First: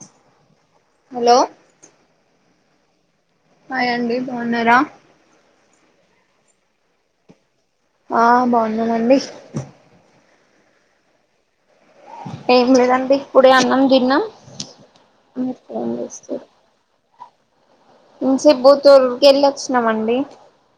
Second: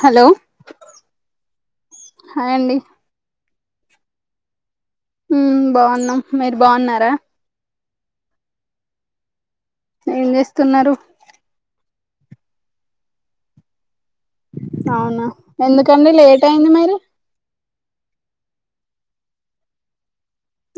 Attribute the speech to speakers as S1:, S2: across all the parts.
S1: Hello
S2: hello
S1: hi అండి
S2: hi అండి బాగున్నారా
S1: ఉమ్ బాగున్నాము మీరు బాగున్నారా
S2: ఆహ్ బాగున్నానండి
S1: ఏం చేస్తున్నారు
S2: ఏం లేదండి ఎప్పుడే అన్నం దిన్న
S1: అవునా ఎందుకండి లేట్ అయింది మరి
S2: ఇంసేపు బుతూరుకి వెళ్ళి వచ్చినమండి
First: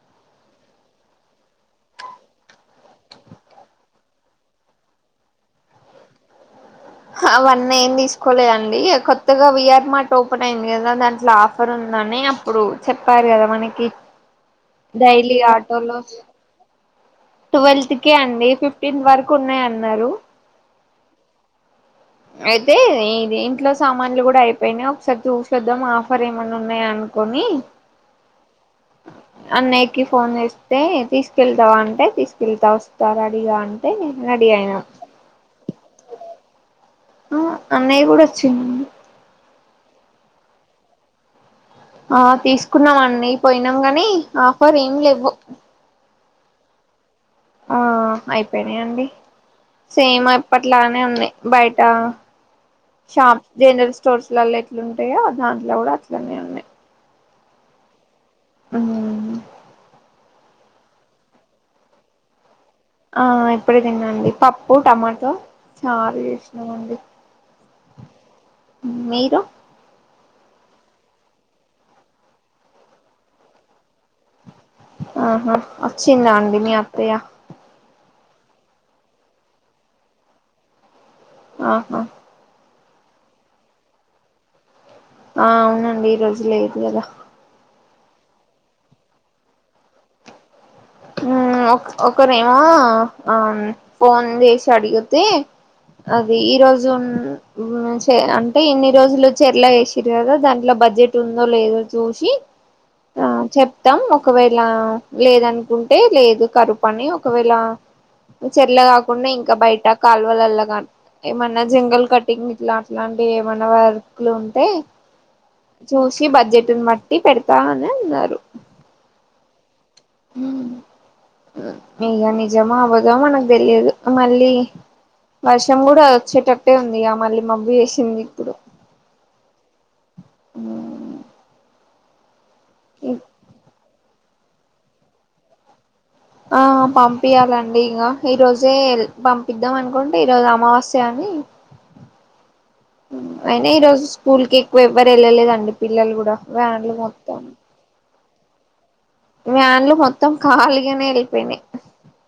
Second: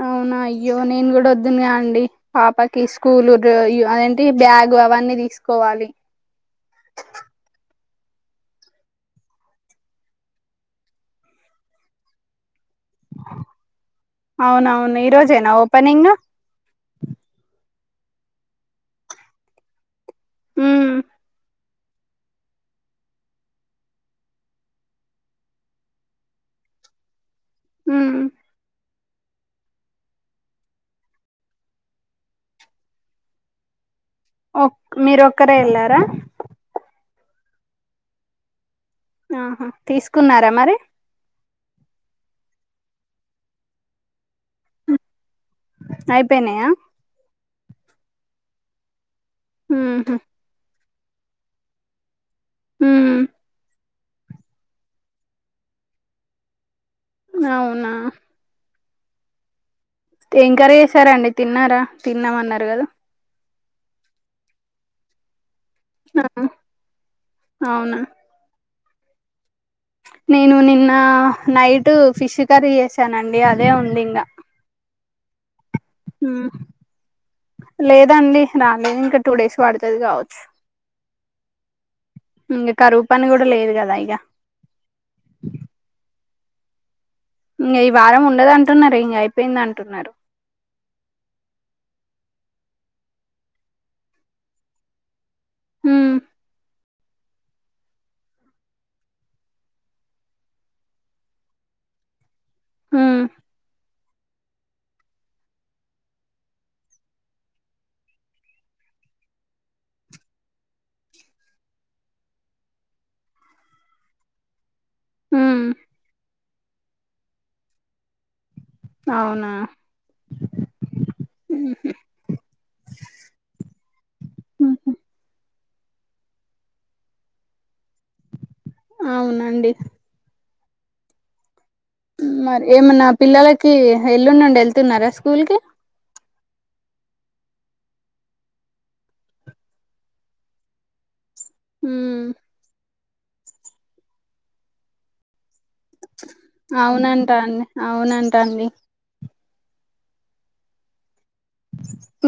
S1: ఆ అవునా అయ్యో నేను కూడా వద్దునుగా అండి పాపకి స్కూల్ అదేంటి బ్యాగు్ అవన్నీ తీసుకోవాలి
S2: అవన్నీ ఏం తీసుకోలేండి కొత్తగా విఆర్ మార్ట్ ఓపెన్ అయింది కదా దాంట్లో ఆఫర్ ఉంది అని ఇప్పుడు చెప్పారు కదా మనకి
S1: అవునవును ఈ
S2: డైలీ
S1: రోజేనా
S2: ఆటోలో
S1: ఓపెనింగ్
S2: ట్వెల్త్ కే అండి ఫిఫ్టీన్త్ వరకు ఉన్నాయ అన్నారు
S1: ఉమ్
S2: అయితే ఇంట్లో సామాన్లు కూడా అయిపోయినా ఒకసారి చూసొద్దాం ఆఫర్ ఏమన్నా ఉన్నాయా కోని
S1: ఉమ్
S2: అన్నయ్యకి ఫోన్ చేస్తే తీసుకెళ్తావా అంటే తీసుకెళ్తా వస్తారా అడిగా అంటే రెడీ
S1: ఓ
S2: అయినా
S1: మీరు ఒక్కరే వెళ్ళారా
S2: ఆ అన్నయ్య కూడా వచ్చిండు
S1: ఆహా తీసుకున్నారా మరి
S2: ఆహ్ తీసుకున్నాం అండి పోయినాం గాని ఆఫర్ ఏమి లేవు
S1: అయిపోయినాయా
S2: ఆహ్ అయిపోనాయి అండి
S1: మ్మ్హ,
S2: సేమ్ అప్పట్లా ఉంది బయట
S1: మ్మ్.
S2: షాపూ [unintelligible] స్టోర్స్లోలో ఎట్లు ఉంటాయో దాంట్లో కూడా అట్లనే ఉన్నాయి.
S1: అవునా
S2: ఉమ్
S1: ఏం కర్రీ చేసారాండి తిన్నారా తిన్నామన్నారు కదా.
S2: ఆహ్ ఇప్పుడె తిన్నాండి పప్పు టమాటో చారూ
S1: ఆ,
S2: చేసినామండి.
S1: అవునా
S2: మీరు
S1: నేను నిన్న నైట్ ఫిష్ కర్రీ చేసానండి అదే ఉంది ఇంకా
S2: ఆహా అచ్చింద అండి మీ అత్తయా
S1: అదండి రాలేదు ఇంకా టూ డేస్ పడుతది కావచ్చు.
S2: ఆహా
S1: ఇంక కరువు పని కూడా లేదు కదా ఇగా
S2: ఆ అవునండి ఈరోజు లేదు కదా
S1: ఇకా ఈ వారం ఉండదు అంటున్నారు ఇంక అయిపోయింది అంటున్నారు.
S2: ఒక ఒకరేమో ఆ ఫోన్ చేసి అడిగితే
S1: ఉమ్
S2: అది ఈరోజు జూన్ అంటే ఇన్ని రోజులు చెట్ల ఎలా వేసిరు కదా దాంట్లో బడ్జెట్ ఉందో లేదో చూసి
S1: ఉమ్
S2: ఆ చెప్తాం ఒకవేళ లేదను. అంటే లేదు కరుపని ఒకవేళ చెర్ల కాకుండా ఇంకా బయట కాలువలలా కా ఏమన్నా జంగల్ కటింగ్ ఇట్లా అట్లా ఇగ ఏమన్నా వర్క్ ఉంటే
S1: ఉమ్
S2: చూసి బడ్జెట్ని బట్టి పెడతా అని అన్నారు.
S1: అవునా
S2: ఉం ఇక నిజమా అబద్ధమో మనకు తెలియదు మళ్ళీ
S1: మ్హ్
S2: వర్షం కూడా వచ్చేటట్టే ఉంది మళ్ళీ మబ్బు చేసింది ఇప్పుడు
S1: అవునండి.
S2: ఉ
S1: మరి ఏమన్నా పిల్లలకి ఎల్లుండండి వెళ్తున్నారా స్కూల్ కి,
S2: ఆ పంపియాలండి ఇంక ఈరోజే పంపిద్దాం అనుకుంటే ఈరోజు అమావాస్య అని
S1: ఉం
S2: అయినా ఈ రోజు స్కూల్ కి ఎక్కువ ఎవ్వరు వెళ్ళలేదండి. పిల్లలు కూడా వ్యాన్లు మొత్తాం.
S1: అన్ని
S2: వ్యాన్లు మొత్తం కాలిగానే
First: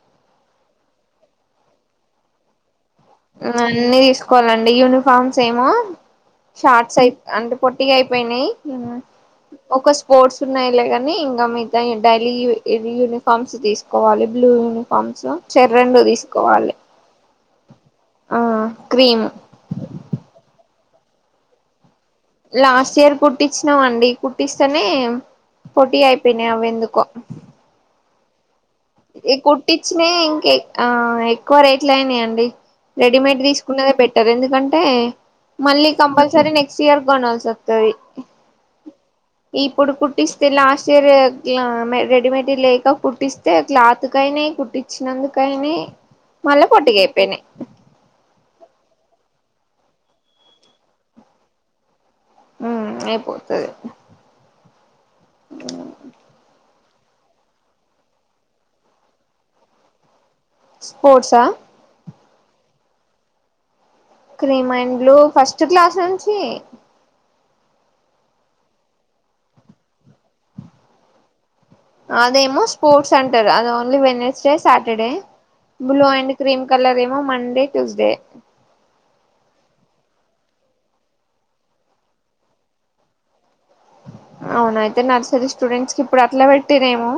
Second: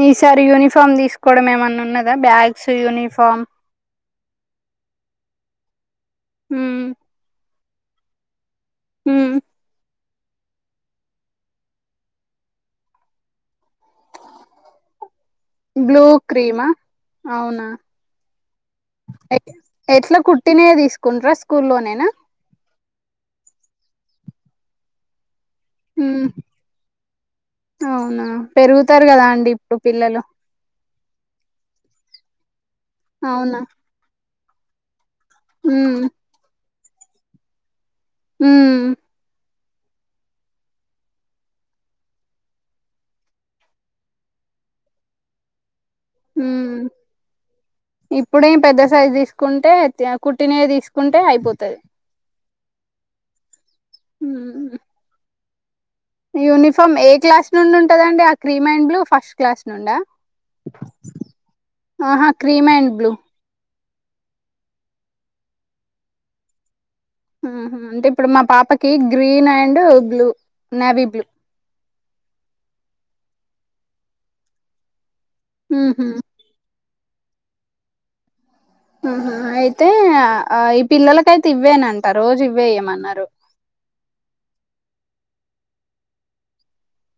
S1: ఈసారి యూనిఫామ్ తీసుకోవడం ఏమన్నా ఉన్నదా బ్యాగ్స్ యూనిఫార్మ్
S2: కోనలండి యూనిఫార్మ్స్ ఏమో
S1: ఉమ్
S2: షార్ట్స్ అయి అంటే పొట్టిగా అయిపోయినాయి.
S1: ఉమ్
S2: ఒక స్పోర్ట్స్ ఉన్నాయలే కానీ ఇంకా మిగతా డైలీ యూనిఫార్మ్స్ తీసుకోవాలి బ్లూ యూనిఫార్మ్స్ చెర్రీ రెండు
S1: బ్లూ క్రీమా
S2: తీసుకోవాలి.
S1: అవునా
S2: ఆ క్రీమ్
S1: ఎట్లా కుట్టినేయే తీసుకు కుండ్రా స్కూల్ లోనేనా
S2: లాస్ట్ ఇయర్ కుట్టించినామండి కుట్టిస్తేనే పొట్టిగా
S1: ఉమ్,
S2: అయిపోయినాయి అవి ఎందుకో
S1: అవునా పెరుగుతారు కదా అండి ఇప్పుడు
S2: కుట్టించిన
S1: పిల్లలు
S2: ఇంక ఆ ఎక్కువ రేట్లు అయినాయి అండి. రెడీమేడ్
S1: అవునా
S2: తీసుకున్నదే బెటర్. ఎందుకంటే మళ్ళీ
S1: ఉమ్,
S2: కంపల్సరీ నెక్స్ట్ ఇయర్ కొనల్సి వస్తది.
S1: ఉం
S2: ఇప్పుడు కుట్టిస్తే లాస్ట్ ఇయర్ రెడీమేడ్ లేక కుట్టిస్త అయితే క్లాత్ కైనా కుట్టించినందుకైనా మళ్ళ
S1: ఉమ్.
S2: పొటిగా అయిపోయిన
S1: సైజ్ తీసుకుంటే కుట్టినేది తీసుకుంటే అయిపోతుది
S2: ఉ ఏపోతుది
S1: ఉమ్.
S2: అ
S1: యూనిఫామ్ ఏ క్లాస్ నుండి ఉంటదండి ఆ cream and blue first class నుండా
S2: స్పోర్ట్సా
S1: cream and blue
S2: cream and blue first class నుంచి
S1: అంటే ఇప్పుడు మా పాపకి green and blue navy blue
S2: అదేమో స్పోర్ట్స్ అంటారు అది ఓన్లీ వెన్స్డే సాటర్డే
S1: ఉహు,
S2: బ్లూ అండ్ క్రీమ్ కలర్ ఏమో మండే ట్యూస్డే
S1: ఆహ అయితే ఆ ఈ పిల్లలకైతే ఇవ్వేనంట రోజు ఇవ్వేయమన్నారు ఆ
S2: అవున అయితే నర్సరీ స్టూడెంట్స్ కి ఇప్పుడు అట్లా పెట్టటినేమో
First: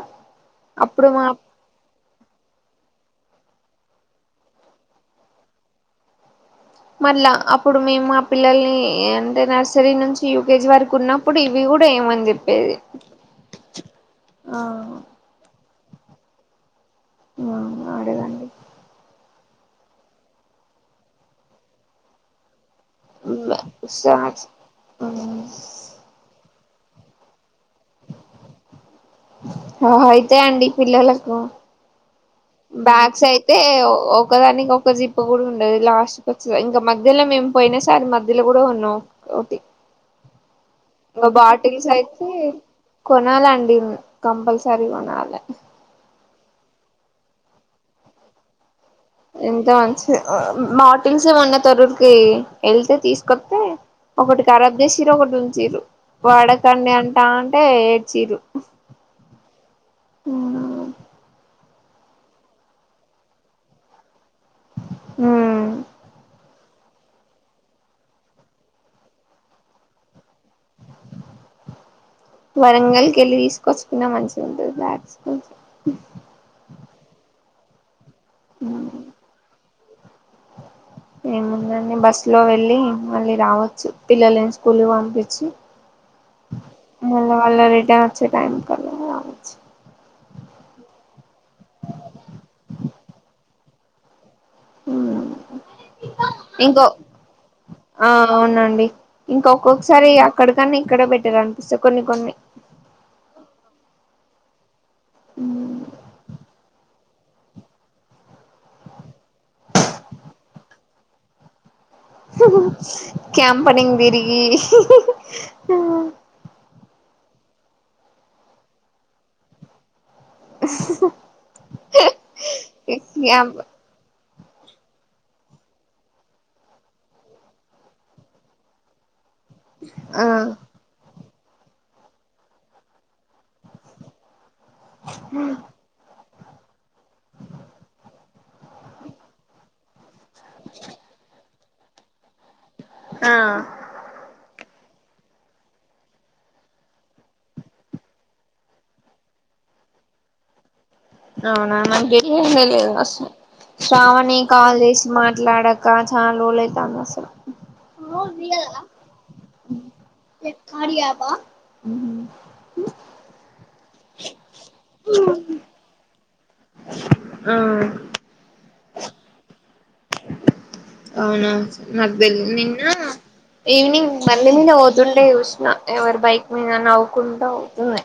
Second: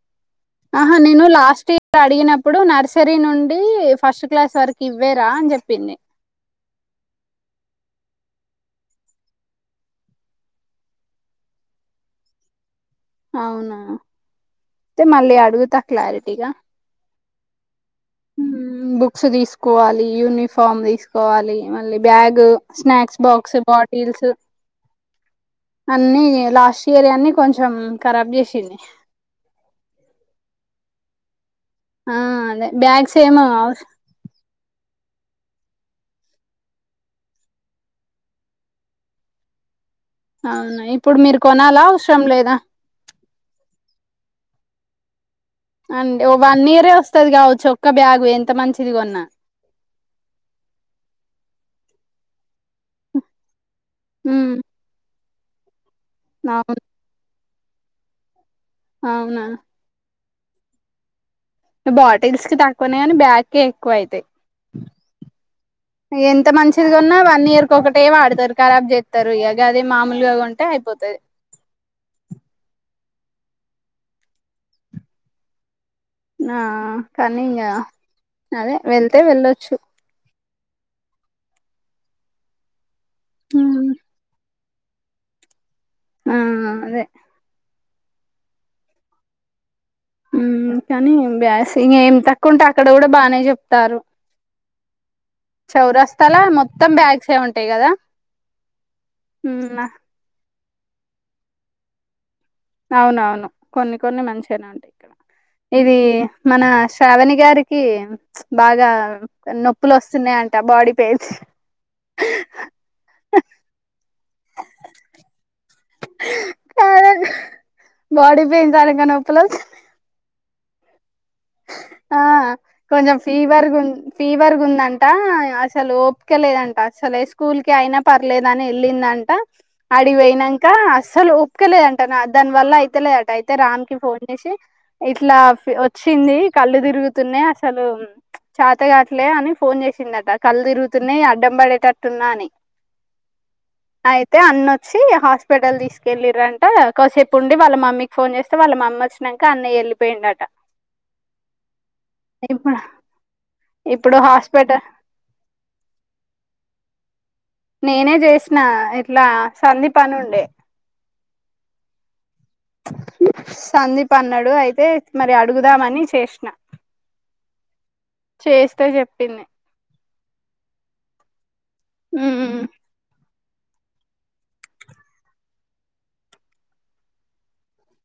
S1: ఆహా నేను లాస్ట్ ఇయర్ అడిగినప్పుడు నర్సే నుండి ఫస్ట్ క్లాస్ వరకు ఇవ్వేరా అని చెప్పింది
S2: మళ్ళ అప్పుడు మేము మా పిల్లల్ని అంటే నర్సరీ నుంచి యూకేజీ వరకు ఉన్నప్పుడు ఇవి కూడా ఏమంది చెప్పేది
S1: అవునా
S2: ఆ
S1: అయితే మళ్ళీ అడుగుతా క్లారిటీగా
S2: ఆ ఆడేదండి
S1: బుక్స్ తీసుకోవాలి యూనిఫార్మ్ తీసుకోవాలి మళ్ళీ bag snacks box bottles
S2: snacks
S1: అన్ని లాస్ట్ ఇయర్ అన్ని కొంచెం కరాబ్ చేసింది
S2: ఓ
S1: ఆ అదే
S2: బ్యాగ్స్
S1: ఏమో
S2: అయితే ఒకదానికి ఒక జి ప్ కూడా ఉండది లాస్ట్కి వచ్చా ఇంకా మధ్యలో మేము పోయిన సారి మధ్యలో కూడా ఉన్నాం ఒకటి
S1: అవును ఇప్పుడు
S2: ఇంకా
S1: మీరు కొనాలా
S2: బాటిల్స్
S1: అవసరం
S2: అయితే
S1: లేదా
S2: కొనాలండి కంపల్సరీ కొనాలి
S1: అండి ఓ వన్ ఇయరే వస్తుది కావచ్చు ఒక్క బ్యాగు్ ఎంత మంచి
S2: ఎంత మంచి మాటిల్స్ ఏమన్నా తరూరికి వెళ్తే తీసుకొస్తతే ఒకటి
S1: ఉమ్,
S2: ఖరాబ్ చేసిర్రు ఒకటి ఉ చీరు
S1: అవును
S2: వాడకండి అంటా అంటే ఏడ్చిరు
S1: అవునా
S2: ఏం కావాలి
S1: బాటిల్స్ కి తక్కువన్నా కానీ బ్యాగ కే ఎక్కువ అవుతాయి ఎంత మంచి చిదిగన్న వన్ ఇయర్ కి ఒకటే వాడతారు కరాబ్ చేస్తారు ఇగ అదే మామూలుగా ట్ట అయిపోతది
S2: కే వెళ్ళి తీసుకొచ్చుకున్నా మంచిగా ఉంటుంది బ్యాగ్స్ కొంచెం
S1: నా కానీ ఇంకా అదే వెళ్తే వెళ్ళొచ్చు
S2: ఏముందండి బస్సు లో వెళ్ళలి మళ్ళీ రావచ్చు పిల్లలను కులు పపించి
S1: ఉ అదే
S2: చా టైం కాలచ్చ
S1: ఉమ్ కానీ బ్యాస్ ఇ ఏం తక్కువ ఉంటే అక్కడ కూడా బానే చెప్తారు ఆ
S2: ఇంకో
S1: ఉంటాయి కదా
S2: అవునండి ఇంక ఒక్కొక్కసారి అక్కడకి కానీ ఇక్కడ బెటర్ అనిపిస్తంది కొన్ని కొన్ని
S1: అవునవును కొన్ని కొన్ని మంచినా ఉంటేయి ఇక్కడ ఇది మన శ్రావణి గారికి బాగా నొప్పులు వస్తున్నాయంట బాడీ పెయిన్స్
S2: క్యాంపెనింగ్ తిరిగి
S1: కార బడి పైన్ నొప్పులు అచ్ ఆ కొంచం
S2: క్యాంప్
S1: ఫీవర్గు ఫీవర్ ఉందంట అసలు ఒప్పుకోలేదంట అసలే స్కూల్ కి అయినా పర్లేద అని వెళ్ళిందంట
S2: ఆ
S1: అడివియినాక అసలు ఒప్పుకలేదంటను దాని వల్ల అయితేలే అంట అయితే రామ్ కి ఫోన్ చేసి ఇట్లా ఓ కళ్ళు తిరుగుతున్నా అసతలే అని ఫోన్ చే దట కళ్ళు తిరుగుతున్నా అడ్డం పడేటట్టున్నా అని
S2: ఆ
S1: అయితే అన్న వచ్చి హాస్పిటల్ తీసుకెళ్ళలి్రంట కాసేపు ఉండి వాళ్ళ మమ్మీకి ఫోన్ చేస్తే వాళ్ళ మమ్మీ వచ్చినాక అన్నయ వెళ్ళిపోయిండ ఉందట
S2: అవునా నలిశం
S1: ఇప్పుడు
S2: శ్రావణి కాల్
S1: హాస్పిటల్
S2: చేసి మాట్లాడాక చాలా ఓలైతాంది అసలు
S1: నేనే చేసిన ఇట్లా సందీప్ అని ఉండే సందీప్ అన్నాడు అయితే మరి అడుగుదామని చేసినా
S2: ఆ
S1: చేస్తే చెప్పింది
S2: అవునా నాకు తెలీదు
S1: ఉమ్
S2: నిన్న ఈవినింగ్ బండి మీద పోవుతుంటే చూసిన ఎవరి బైక్ మీద అని నవ్వుకుంటూ పోతుంది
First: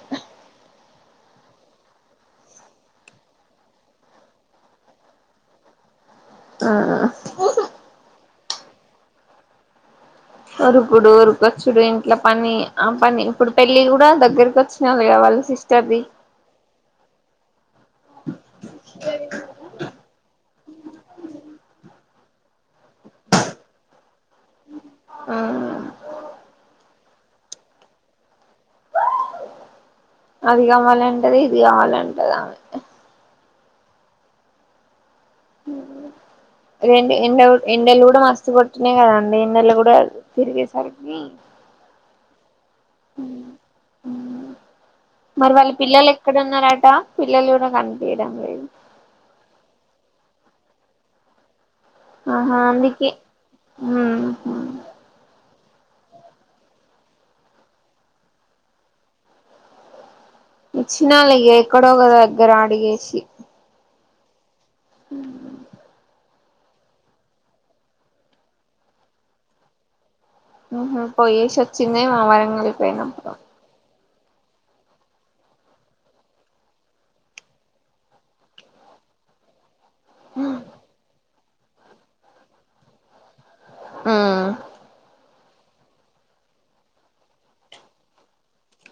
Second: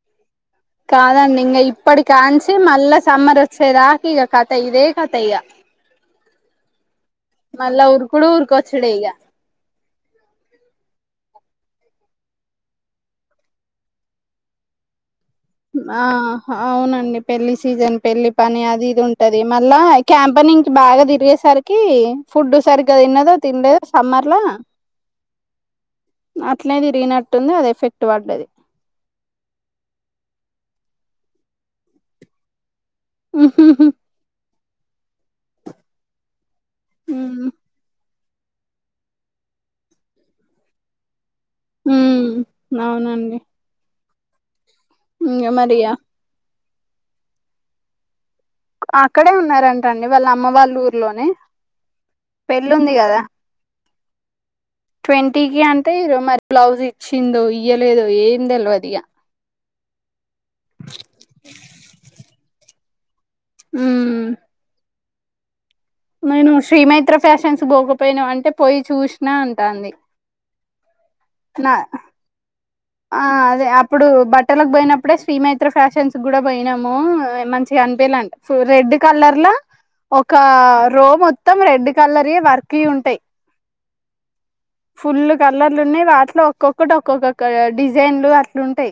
S1: కాదండి ఇంకా ఇప్పటి కాంచి మళ్ళా సమ్మర్ వచ్చేదాక ఇక కథ ఇదే కథ ఇక
S2: ఆ
S1: మళ్లీ ఉరుకుడు ఉరుకొచ్చుడే ఈగ
S2: ఉరుకుడు ఉరుకొచ్చుడు ఇంట్లో పని ఆ పని ఇప్పుడు పెళ్ళి కూడా దగ్గరకి వచ్చిన వాళ్ళ కా వాళ్ళు
S1: ఆ అవునండి పెళ్లి సీజన్ పెళ్లి పని అది ఇది ఉంటది మళ్ళా క్యాంపనింగ్ బాగా తిరిగేసరికి ఫుడ్ సరిగ్గా తన్నదో తిండేద సమ్మర్ ల
S2: ఆ
S1: అట్లనే తిరిగినట్టు ఉంది అదే ఎఫెక్ట్ పడ్డది
S2: అది కావాలంటది ఇది కావాలంటది ఆమె
S1: ఉ
S2: ఎండలు ఎండలు కూడా మస్తు మస్త్ కొట్టినాయి కదండి ఎండలో కూడా తిరిగేసరికి
S1: ఉ అవునండి ఇంగ
S2: మరి వాళ్ళ
S1: అక్
S2: పిల్లలు ఎక్కడ ఉన్నారట పిల్లలు కూడా కనిపించదు
S1: అక్కడే ఉన్నారంటండి వాళ్ళ అమ్మ వాళ్ళ ఊర్లోనే
S2: ఆహా
S1: పెళ్ళి ఉంది
S2: అందుకే
S1: కదా
S2: హ
S1: ట్వంటీకిి అంటే ఇరో మరి బ్లౌజ్ ఇచ్చిందో ఇయలేదో ఏమి తెల్వదిగా
S2: ఇచ్చినాల ఎక్కడో ఒక దగ్గర అడిగేసి
S1: ఉ
S2: హ
S1: నేను శ్రీమైత్ర ఫ్యాషన్స్ పోకపోయినా అంటే పోయి చూసినా అంటాంది
S2: ఆహా
S1: నా
S2: పోయేసొచ్చిందేమో మరి మల్ల
S1: ఆ అదే అప్ ఇప్పుడు బట్టలకు పోయినప్పుడే శ్రీ మైత్ర ఫ్యాషన్స్ కూడా పోయినాము మంచిగా అనిపించలాండి రెడ్ రెడ్ కలర్ల ఒక రో మొత్తం రెడ్ కలర్ వర్క్ ఉంటాయి
S2: ఆ
S1: ఫుల్ కలర్లు ఉన్నాయి వాటిలో ఒక్కొక్కటి ఒక్కొక్కొక్క డిజైన్లు అట్లుంటాయి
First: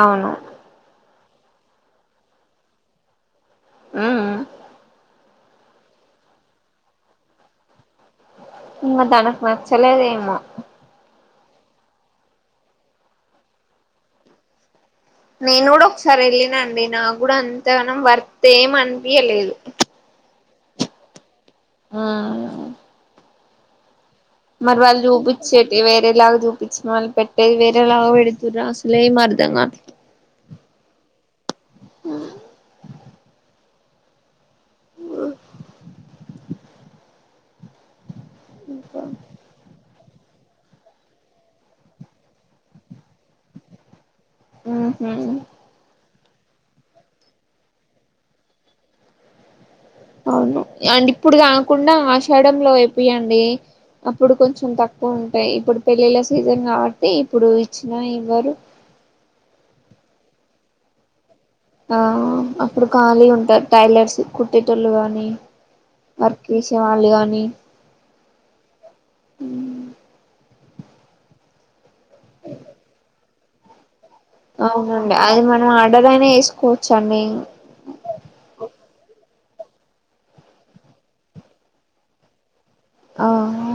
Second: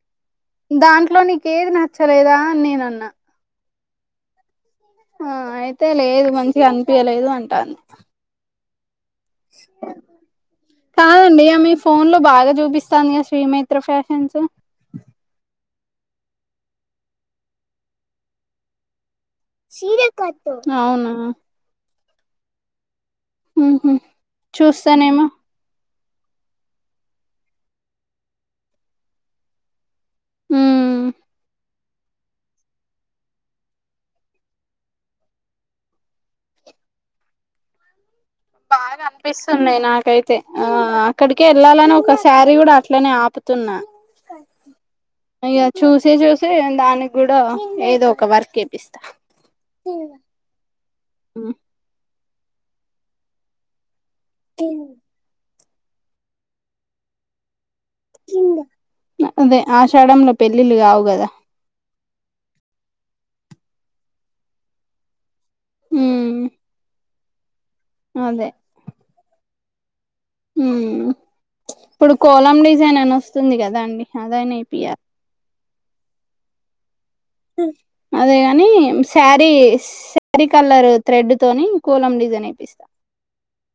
S2: అవును
S1: దాంట్లో నీకేది నచ్చలేదా అని నేన అన్నా
S2: ఆ
S1: ఆ అయితే లేదు మంచిగా అనిపియ్యలేదు అంటది
S2: ఉ తనకు నచ్చలేదు ఏమో
S1: కాదండి మీ ఫోన్ లో బాగా చూపిస్తందిగా శ్రీ మిత్ర ఫ్యాషన్స్
S2: నేను కూడా ఒకసారి వెళ్ళిన అండి నా కూడా అంతగానం వర్త ఏం అనిపియలేదు
S1: అవునా
S2: ఆ
S1: ఉహు
S2: మరి వాళ్ళు చూపించేటి వే ఎలా చూపించిన పెట్టేది వేరేలా పెడుతుర్రు అసలేం అర్థం కా
S1: ఉమ్
S2: ఆ
S1: బాగా అనిపిస్తున్నాయి నాకు అయితే ఆ అక్కడికే వెళ్ళాలని ఒక సారీ కూడా అట్లనే ఆపుతున్నా
S2: ఉహు
S1: ఇక చూసి చూసి దానికి కూడా ఏదో ఒక వర్క్ ఎపిస్తా
S2: అవును యండి ఇప్పుడు కాకుండా ఆషాడంలో ఏపియండి అప్పుడు కొంచెం తక్కువ ఉంటాయి ఇప్పుడు పెళ్ళిళ్ళ సీజన్ కాబట్టి ఇప్పుడు ఇచ్చిన ఇవ్వరు
S1: ఆషడంలో పెళ్ళిళ్ళ కావు కదా
S2: ఆ అప్పుడు ఖాళీ ఉంటారు టైలర్స్ కొట్టేటోళ్లు గాని వర్క్ వేసే వాళ్లు గాని
S1: అదే ఉ ఇప్పుడు కోలం డిజైన్ అని వస్తుంది కదా అండి అదైనా ఏపియాలి
S2: అవునండి అది మనం ఆర్డర్ అయినా చేసుకోవచ్చు
S1: అదేగాని సారీ సారీ కలర్ థ్రెడ్ తోనే కోలం డిజన్ వేపిస్తా
S2: ఆహ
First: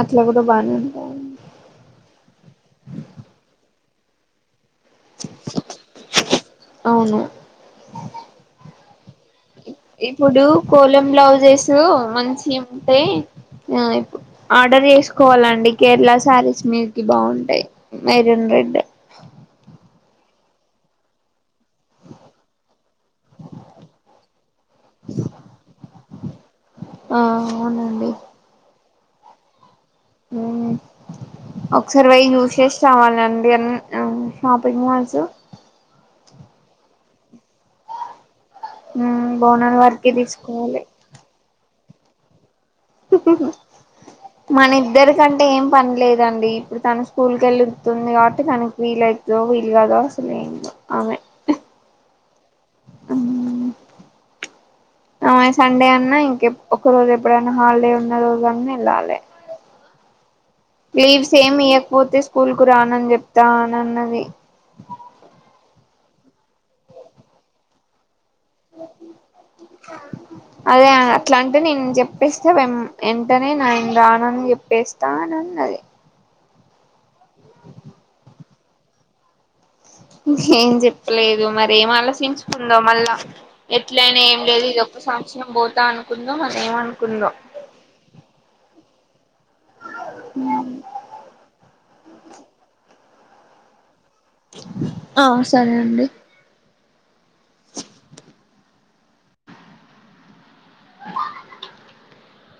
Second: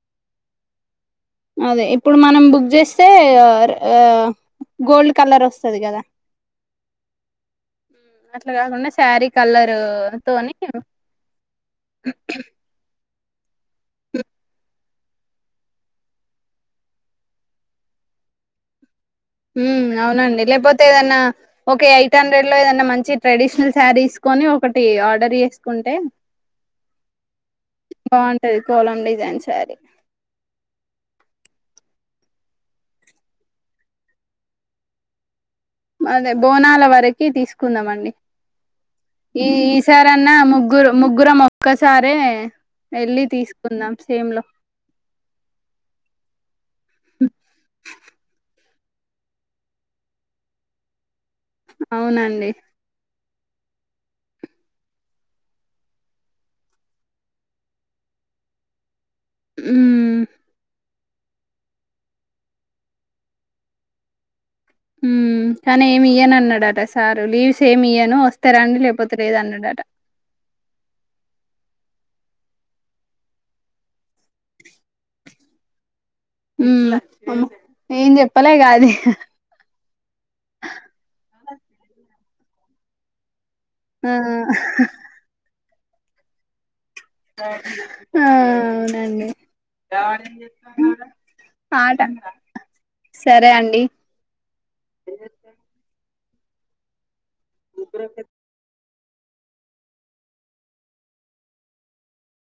S2: అట్లా కూడా బానే ఉ
S1: అదే ఇప్పుడు మనం బుక్ చేస్తే ఆ ఆ గోల్డ్ కలర్ వస్తది కదా
S2: అవును
S1: అట్లా కాకుండా శారీ కలర్
S2: ఇప్పుడు
S1: తోని
S2: కోలం బ్లౌజెస్ మంచిగా ఉంటాయి ఆ ఇప్పు ఆర్డర్ చేసుకోవాలండి కేరళ సారీస్ మీదికి బాగుంటాయి మెరున్ రెడ్
S1: ఉ అవునండి లేకపోతే ఏదన్నా ఒకే ఎయిట్ హండ్రెడ్ లో ఏదన్నా మంచి ఛీ ట్రెడిషనల్ సారీస్ కొని ఒకటి ఆర్డర్ చేసుకుంటే
S2: ఆ అవునండి
S1: బాగుంటది కోలం డిజైన్ సారీ
S2: ఉహు ఒకసారి పోయి చూసేసి రావాలండి ఆ షాపింగ్ మాల్స్
S1: అదే బోనాల వరకి తీసుకుందాం అండి ఈ
S2: బోనాల వరకే
S1: ఈసారన్న
S2: తీసుకోవాలి
S1: ముగ్గురు ముగ్గురం మొక్కసారే ఎళ్ళి తీసుకుందాం
S2: మన ఇద్దరి కంటే ఏం పని లేదండి ఇప్పుడు తన స్కూల్ కి వెళ్ళతుంది కాబట్టి తన వీళ్ళ అయితదో వీల్ కాదో అసలు ఏందో ‌ఆమె
S1: అవునండి
S2: అ సండే అన్నా ఇంక ఒక రోజు ఎప్పుడైనా హాలిడే ఉన్న రోజు అన్నా వెళ్ళాలి
S1: ఉమ్
S2: లీవ్స్ ఏమి ఇయ్వకపోతే స్కూల్ కు రానని చెప్తానన్నది
S1: ఉ కానీ ఏమి ఈయను అన్నాడాట సారు లీవ్స్ ఏమి ఈయను వస్త
S2: అదే అట్లాంటే నేను చెప్ చెప్పేస్తే వెంటనే నేను రాను చెప్పేస్తానన్నది
S1: మ్మ్ ఏం చెప్పాలేగా అది
S2: ఏం చెప్పలేదు మరి ఏం ఆలోచించుకుందో మళ్ళా
S1: ఆ
S2: ఎట్లయినా ఏం లేదు ఇదొక్క సంవత్సరం పోతా అనుకుందో మళ్ళా
S1: ఆ అవునండి ఆట సరే అండి
S2: ఆ సరే అండి
S1: ఇప్పురక